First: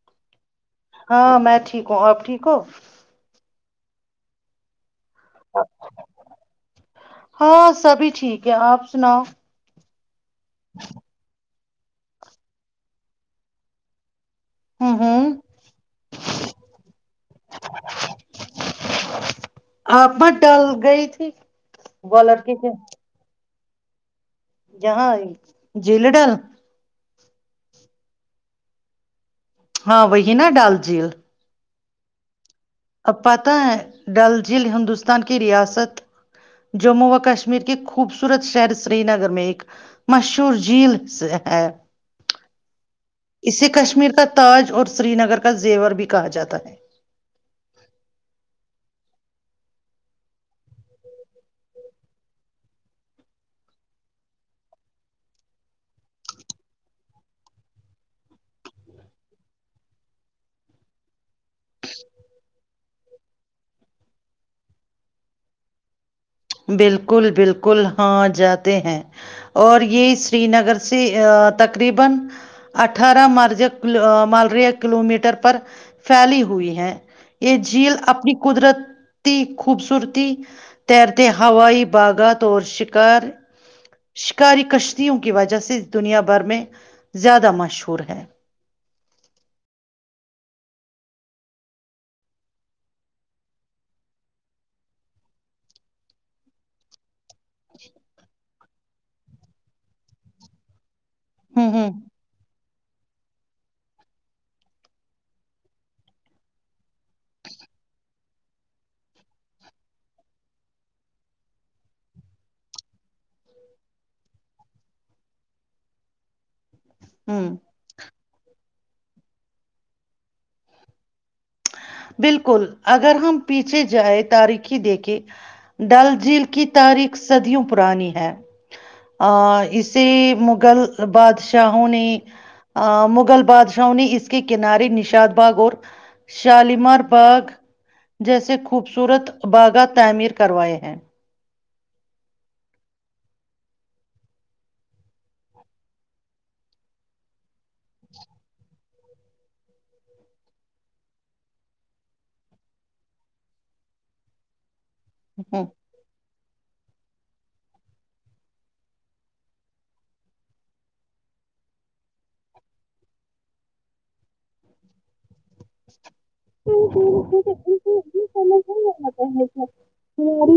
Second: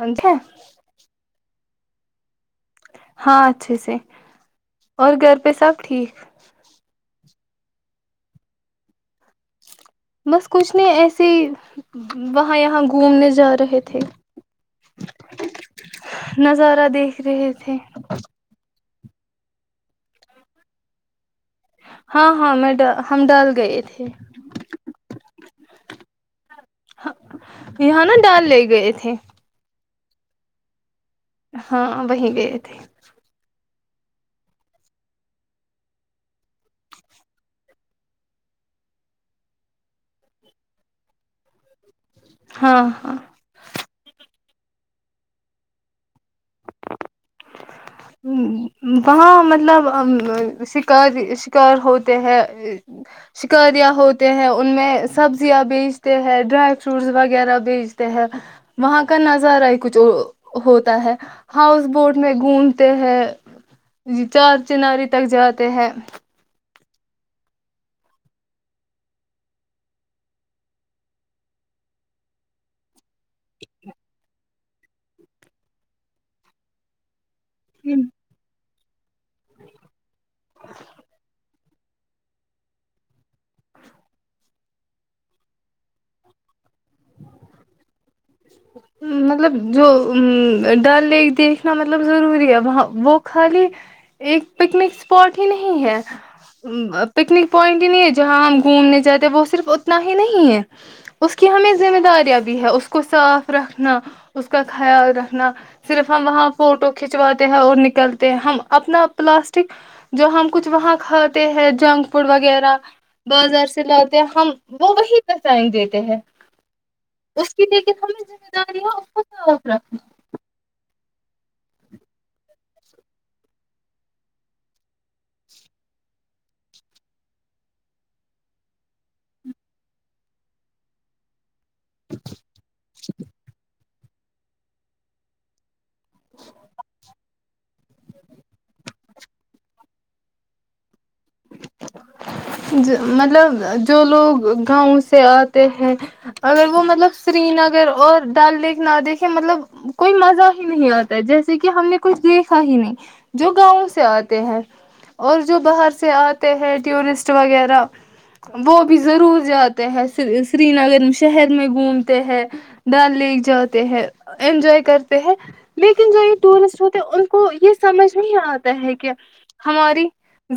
Inch کون آب ٹھیک ہو ہاں اچھے سے اور گھر پہ سب ٹھیک ہاں سبھی ٹھیک ہے آپ سناؤ بس کچھ نہیں ایسے وہاں یہاں گھومنے جا رہے تھے ہوں ہوں نظارہ دیکھ رہے تھے [unintelligible] آب ڈل گئی تھی وہ ہاں لڑکی ہاں کے میں ڈ ہم ڈال گئے تھے [unintelligible] جہاں جیل ڈال [unintelligible] یہاں نا ڈال لے گئے تھے ہاں وہی نہا ڈال جیل ہاں وہہیں گ پتہ ہے ڈل جھیل ہندوستان کی ریاست جموں و کشمیر کے خوبصورت شہر سری نگر میں ایک مشہور جھیل سے ہے ہاں [unintelligible] اسے کشمیر کا تاج اور سری نگر کا زیور بھی کہا جاتا ہے [unintelligible] وہاں مطلب شکاری شکار ہوتے ہیں شکاریاں ہوتے ہیں ان میں سبزیاں بیچتے ہیں ڈرائی فروٹس وغیرہ بیچتے ہیں وہاں کا نظارہ ہی کچھ ہوتا ہے ہاؤس بوٹ میں گند [unintelligible] ہیں چار چناری تک جاتے ہیں [unintelligible] [unintelligible] اٹھارہ مارچک مالریا [unintelligible] کلو میٹر پر پھیلی ہوئی ہے یہ [unintelligible] یہ جھیل اپنی قدرت [unintelligible] خوبصورتی تیر [unintelligible] ہوائی باغات اور شار شکاری کشتیوں کی وجہ سے دنیا بھر میں زیادہ مشہور ہے [unintelligible] مطلب جو ڈل لیک دیکھنا مطلب ضروری ہے وہاں وہ خالی ایک پکنک اسپاٹ ہی نہیں ہے پکنک پوائنٹ ہی نہیں ہے جہاں ہم گھومنے جاتے وہ صرف اتنا ہی نہیں ہے اس کی ہوں ہمیں ہوں ذمہ داریاں بھی ہے اس کو صاف رکھنا اس کا خیال رکھنا صرف ہم وہاں فوٹو کھنچواتے ہیں اور نکلتے ہیں ہم اپنا پلاسٹک جو ہم کچھ وہاں کھاتے ہیں جنک فوڈ وغیرہ بازار سے لاتے ہیں ہم وہ وہی پہچائ دیتے ہیں ہوں [unintelligible] دیک کے سمج ج [inaudible] کر اپ کو صاف رکھنا [unintelligible] بالکل اگر ہم پیچھے جائے تاریخی دیکھے ڈل جھیل کی تاریخ صدیوں پرانی ہے ا اسے مغل بادشاہوں نے مغل بادشاہوں نے اس کے کنارے نشاد باغ اور [unintelligible] شالیمار باغ جیسے خوبصورت باغا تعمیر کروائے ہیں [unintelligible] مطلب جو لوگ گاؤں سے آتے ہیں اگر وہ مطلب سری نگر اور ڈل لیک نہ دیکھے مطلب کوئی مزہ ہی نہیں آتا ہے جیسے کہ ہم نے کچھ دیکھا ہی نہیں جو گاؤں سے آتے ہیں [unintelligible] اور جو ہم۔ باہر سے آ ہیں ٹورسٹ وغیرہ وہ بھی ضرور جاتے ہیں سری نگر شہر میں گھومتے ہیں ڈل لیک جاتے ہیں انجوائے کرتے ہیں [unintelligible] لیکن جو یہ سمجھ ٹورسٹ ہوتے نہیں ہیں ان کو آتا ہے یہ سمجھ کہ نہیں ہماری ذمہ آتا ہے کہ داریاں ہماری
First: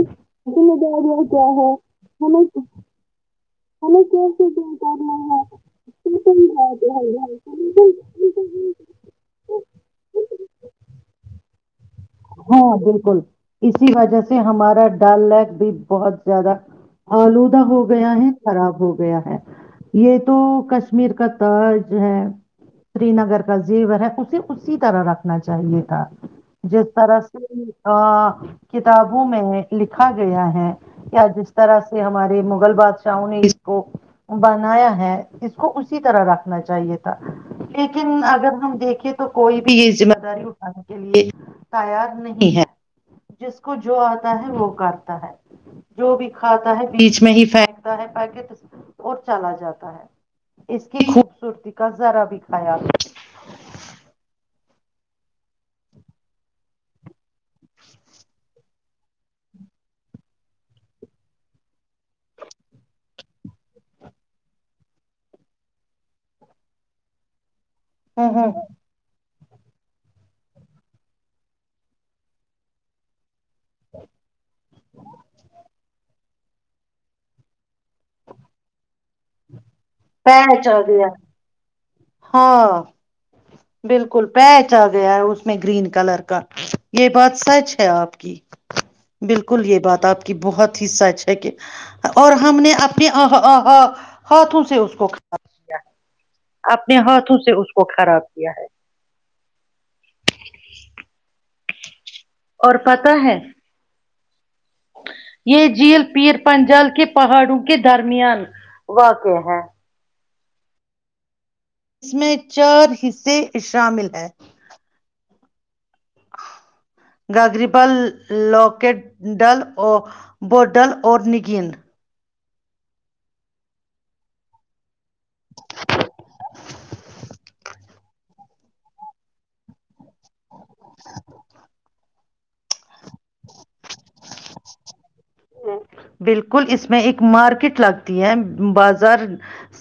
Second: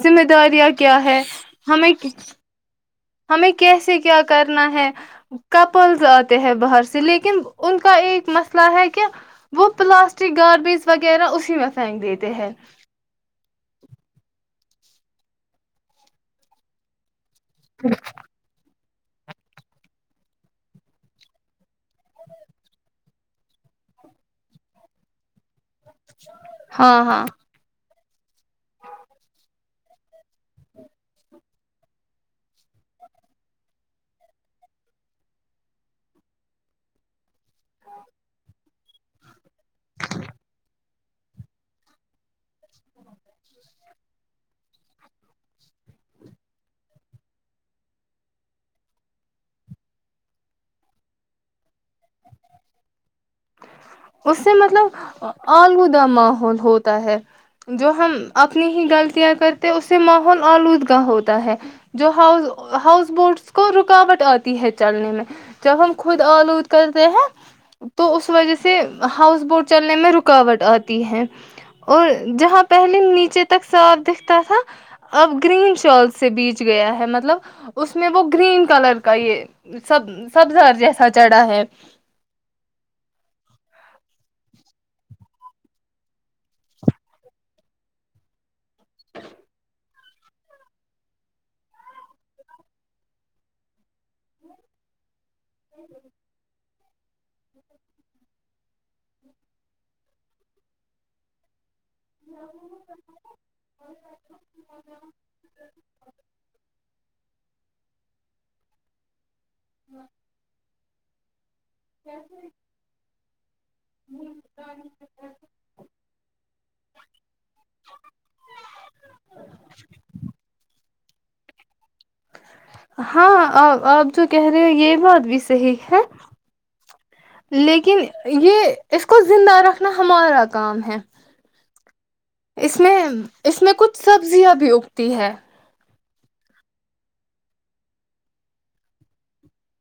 ذمہ داریاں کیایا ہے کیا ہمیں ہے نا [unintelligible] [inaudible] ہمیں کیسے کیا کرنا ہے ہے کپلز یہ آتے سمجھ ہیں باہر سے لیکن ان کا ایک آتے مسئلہ ہیں۔ ہے کہ وہ پلاسٹک گاربیج وغیرہ اسی میں پھینک دیتے ہیں ہاں بالکل اسی وجہ سے ہمارا سا ڈل لیک بھی بہت زیادہ آلودہ ہو گیا ہے خراب ہوگیا گیا ہے یہ تو کشمیر کا ترج ہے سری نگر کا زیور ہے اسے اسی طرح رکھنا چاہیے ہ جو ہاں ہاں سرس ا کتابوں میں لکھا گیا ہے یا جس طرح سے ہمارے مغل بادشاہوں نے اس کو بنایا ہے اس کو اسی طرح رکھنا چاہیے تھا لیکن اگر ہم دیکھیں تو کوئی بھی یہ ذمہ داری اٹھانے کے لیے تیار نہیں ہے جس کو جو آتا ہے وہ کرتا ہے جو بھی کھاتا ہے بیچ میں ہی پھینکتا ہے پیکٹ اور چلا جاتا ہے اس کی خوبصورتی کا ذرا بھی کایال اس سے آلودہ ماحول ہوتا ہے جو ہم اپنی ہی غلطیاں کرتے اس سے ماحول آلودگ ہوتا ہے جو ہاؤ ہاؤس بوٹس کو رکاوٹ آتی ہے چلنے میں جب ہم خود آلود کرتے ہیں تو ہوں اس ہوں وجہ سے ہاؤس بورٹ چلنے میں رکاوٹ آتی ہے اور جہاں پہلے نیچے ت تک ساف دکھتا تھا اب گرین شالس سے بیچ گیا ہے مطلب اس میں وہ گرین کلر کا یہ سب سب پیچ زر آ گیا جیسا چڑھا ہے ہاں بالکل پیچ آ گیا ہے اس میں گرین کلر کا یہ بات سچ ہے آپ کی بالکل یہ بات آپ کی بہت ہی سچ ہے کہ اور ہم نے اپنےا ہاتھوں سے اس کو کھایا ہ ہ [inaudible] اپنے ہاتھوں سے اس کو خراب کیا ہے اور پت ہے یہ جھیل پیر پنجال کے پہاڑوں کے کے درمیان واق ا ہاں [inaudible] اس میں چار حصے شامل ہیں گاگریبال لکڈل اور بڈل اورور نکن ہاں آ آپ جو کہہ رہے ہو یہ بات بھی صحیح ہے لیکن یہ اس کو زندہ رکھنا ہمارا کام ہے اس میں اس میں کچھ سبزیاں بھی اگتی ہے بالکل اس میں ایک مارکیٹ لگتی ہے بازار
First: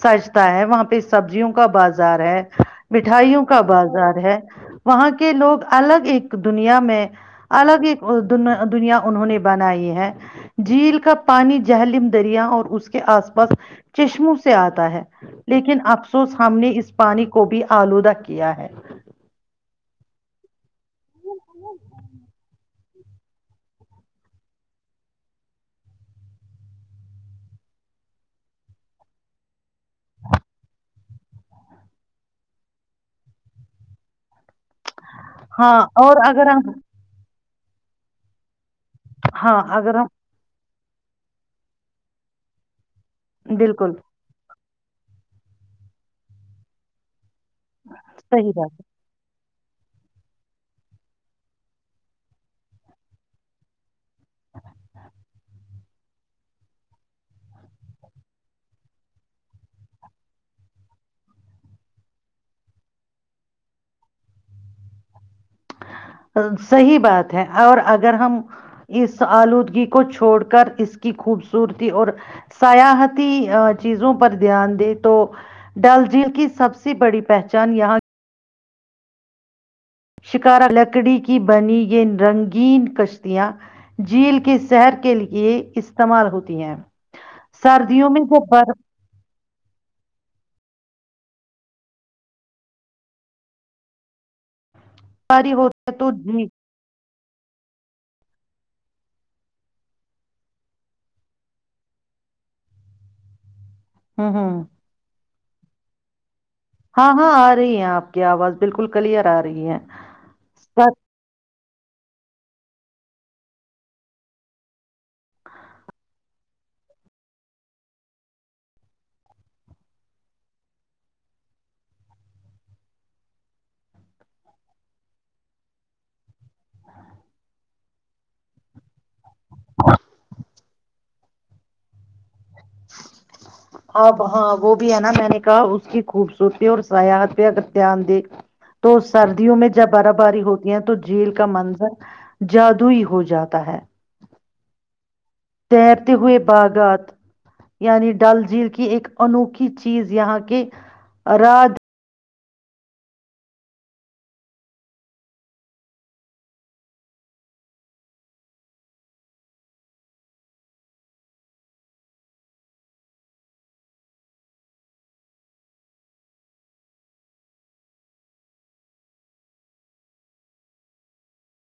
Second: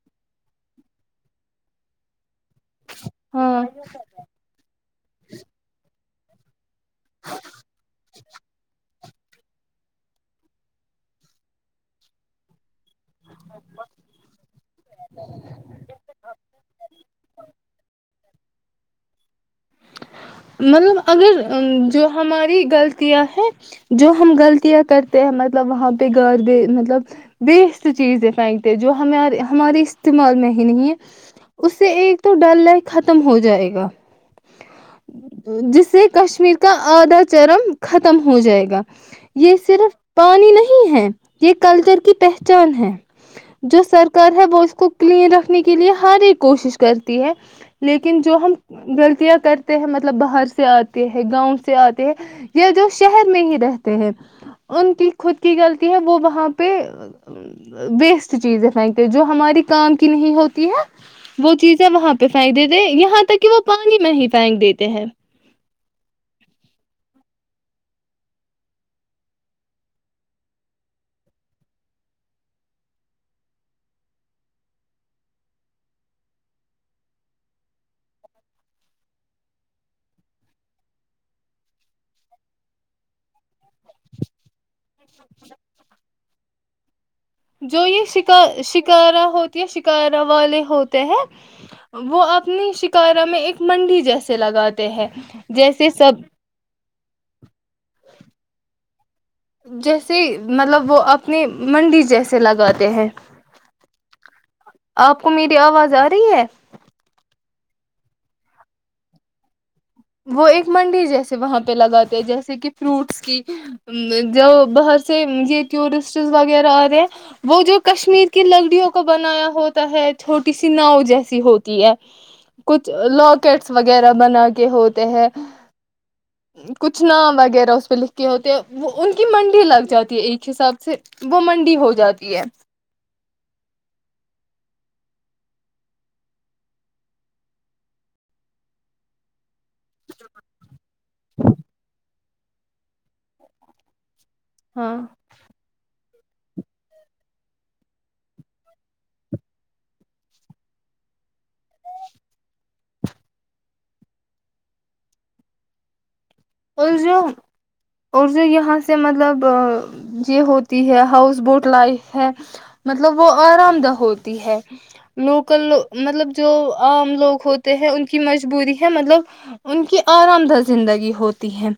سجتا ہے وہاں پہ سبزیوں کا بازار ہے مٹھائیوں کا ہاں بازار ہے وہاں کے لوگ الگ ایک دنیا میں الگ ایک د دنیا انہوں نے بنائی ہے جھیل کا پانی جہللم دریا اور اس کے آس پاس چشموں سے آتا ہے لیکن افسوس ہم نے اس پانی کو بھی آلودہ کیا ہے مطلب اگر جو ہماری غلط کیایا ہے جو ہم غلطیاں کرتے ہیں مطلب وہاں پہ گارب مطلب بیسٹ چیزیں پھینکتے جو ہم ہمارے استعمال میں ہی نہیں ہے اس سے ایک تو ڈر ل ختم ہو جائے گا ہاں جس سے اور اگر کشمیر ہم کا آدا [unintelligible] چرم ختم ہو جائے گا [unintelligible] یہ ہاں اگر صرف پانی نہیں [unintelligible] ہیں یہ کلچر کی پہچان ہے ہم [unintelligible] جو بالکل سرکار ہے وہ اس کو کلین رکھنے کے لیے ہر ایک کوشش کرتی ہے لیکن جو صحیح ہم بات غلطیاں کرتے مطلب باہر سے آتے ہیں گاؤں سے آتے ہیں یا جو شہر میں ہی رہتے ہیں ان کی خود کی غلطی ہے وہ وہاں پہ ویسٹ چیزیں پھینکتے جو ہماری کام کی نہیں ہوتی ہے وہ چیزیں وہاں پہ پھینک دیتے یہاں تک کہ وہ پانی میں ہی [unintelligible] پھینک دیتے ہیں [unintelligible] صحی بات ہے اور اگر ہم اس آلودگی کو چھوڑ کر اس کی خوبصورتی اور سیاحتی چیزوں پر دھیان دیں تو ڈل جیل کی سب سے بڑی پہچان یہاں [unintelligible] شکارا لکڑی کی بنی یہ رنگین کشتیاں [unintelligible] جھیل کی شحر کے لیے استعمال ہوتی ہیں [unintelligible] جو سردیوں میں جب یہ برف شکارا ہوتی ہے شکارا والے ہوتے ہیں وہ اپنی شکارا میں ایک منڈی جیسے لگاتے ہیں باری جیسے ہوتی ہے تو سب [unintelligible] جی جیسے مطلب وہ اپنی منڈی جیسے لگاتے ہیں ہوں ہوں [unintelligible] کمیری آواز آ رہی ہے [unintelligible] ہاں ہاں آ رہی ہیں آپ کی آواز بالکل کلیئر آ رہی ہے وہ ایک منڈی جیسے وہاں پہ پہ لگاتے ہیں جیسے کہ فروٹس کی جو باہر سے یہ ٹورسٹ وغیرہ آتے ہیں وہ جو کشمیر کی لکڑیوں کو بنایا ہوتا ہے چھوٹی سی ناؤ جیسی ہوتی ہے کچھ لاکٹس وغیرہ بنا کے ہو [unintelligible] ہیں کچھ نام وغیرہ اس پہ لکھے ہوتے ہیں وہ ان کے [unintelligible] کہ منڈی لگ جاتی ہے ایک حساب سے [unintelligible] وہ منڈی ہو جاتی ہے ہاں ہاں وہ بھی ہے نا میں نے کہا اس کی خوبصورتی اور سیات پہ اگر دھیان دے تو سردیوں میں [unintelligible] جب برا باری ہوتی ہے تو جھیل کا منظر [unintelligible] جادوئی ہو جاتا ہے [unintelligible] ہاں [unintelligible] تیرتے ہوئے باغات یعنی ڈل جھیل کی ایک انوکھی چیز یہاں کے راج [unintelligible] [inaudible] اور جو اور جو یہاں سے مطلب یہ ہوتی ہے ہاؤس بوٹ لائف ہے مطلب وہ آرام دہ ہوتی ہے لوکل مطلب جو عام لوگ ہوتے ہیں ان کی مجبوری ہے مطلب ان کی آرام دہ زندگی ہوتی [unintelligible] ہیں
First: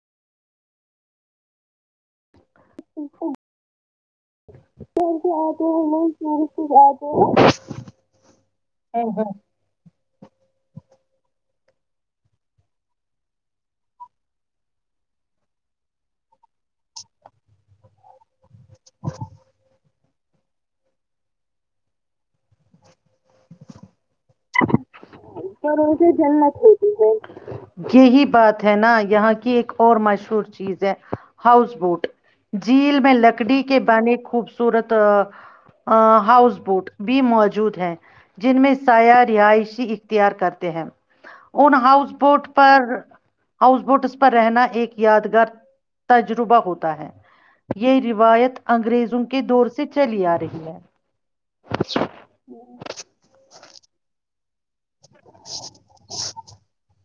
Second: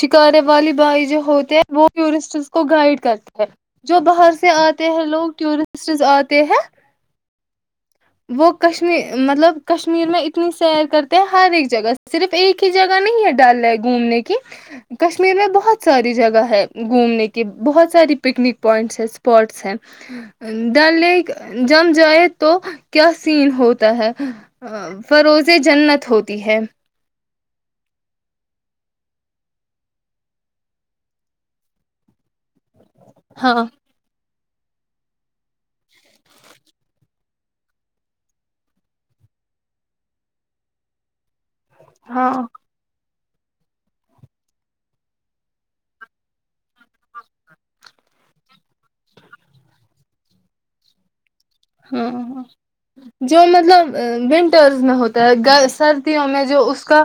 شکارے والی بھائی جو ہوتے ہیں وہ ٹورسٹ [unintelligible] کو گائڈ کرتا ہے [unintelligible] جو بحر گھر سے آتے ہیں مور ہیں سے آتے ہیں [unintelligible] وہ کشمیر مطلب کشمیر میں اتنی سیر کرتے ہر ایک جگہ صرف ایک ہی جگہ نہیں ہے ڈل ہے گھومنے کی کشمیر میں بہت ساری جگہ ہے گھومنے کی بہت ساری پکنک پوائنٹس ہے اسپاٹس ہیں ڈ ل جم جائے تو کیا سین ہوتا ہے فروزیں جنت ہوتی ہے جنت ہوتی ہے یہی بات ہے نا یہاں کی ایک اور مشہور چیز ہے ہاؤس بوٹ جو جیل میں لکڑی ہاں کے بانے خوب سورت ہاؤس بوٹ بھی موجود ہیں جن میں سایہ رہائشی اختیار کرتے ہیں ان ہاؤس ہاں بوٹ پر ہاؤس بوٹس پر رہنا ایک یادگار تجربہ ہوتا ہے یہ روایت انگریزوں کے دور سے چلی آ رہی ہے ہاںاں جو مطلب مینٹل میں ہوتا ہے سردیوں میں جو اس کا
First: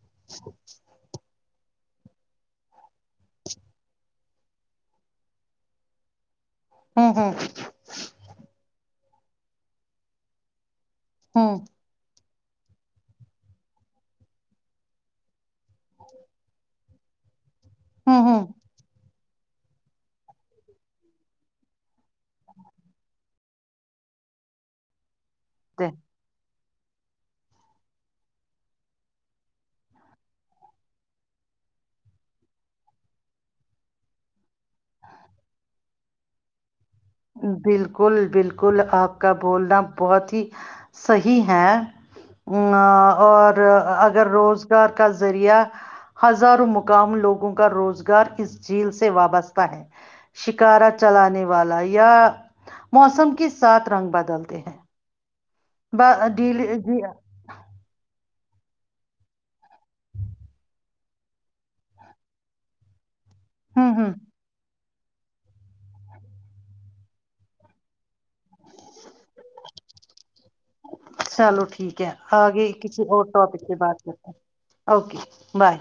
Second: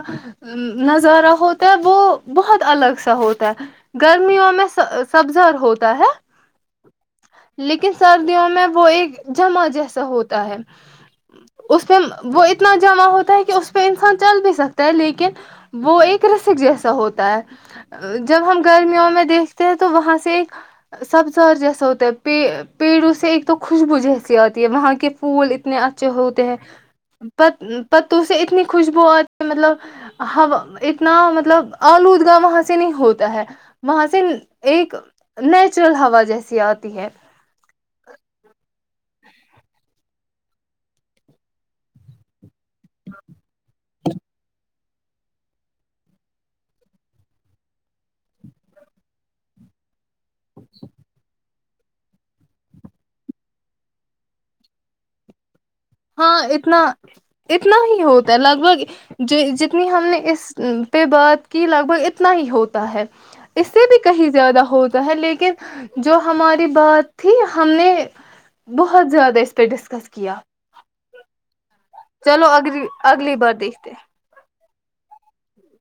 نظارہ ہوتا تو وہ بہت الگ سا ہوتا ہے گرمیوں میں سبزر ہوتا ہے ہوں ہوں لیکن سردیوں میں وہ ایک جمع جیسا ہوتا ہے ہوں اس دم وہ اتنا جمع ہوتا ہے کہ اس پہ انسان چل بھی سکتا ہے لیکن وہ ایک رسک جیسا ہوتا ہے ہوں ہوں جب ہم گرمیوں میں دیکھتے ہیں تو وہاں سے ایک سبزار جیسا ہوتا ہے پیڑوں سے ایک تو خوشبو جیس آتی ہے وہاں کے پھول اتنے اچھے ہوتے ہیں پت پتوں سے اتنی خوشبو آتی مطلب ہوا اتنا مطلب آلودگاہ وہاں سے نہیں ہوتا ہے وہاں سے ایک نیچرل ہوا جیسی آتی ہے بالکل بالکل آپ کا بولنا بہت ہی صی ہے اور اگر روز کا ذریعہ ہزاروں مقام لوگوں کا روزگار اس جھیل سے وابستہ ہے شکارا چلانے والا یا موسم کے سات رنگ بدلتے ہیں ب- ہاں ڈیل اتنا جی- اتنا ہی ہوتا لگ بھگ جتنی ہم نے اس پہ بات کی لگ بھگ اتنا ہی ہوتا ہے اس سے ہوں بھی ہوں کہیں زیادہ ہو تو ہے لیکن جو ہماری بات تھی ہم نے بہت زیادہ اس پہ ڈسکس کیا چلو ٹھیک ٹھیک ہے چلو آگئے اگلی کسی اور اگلی بار ٹاپک سے دیکھتے ہیں۔ بات کرتے اوکے بائے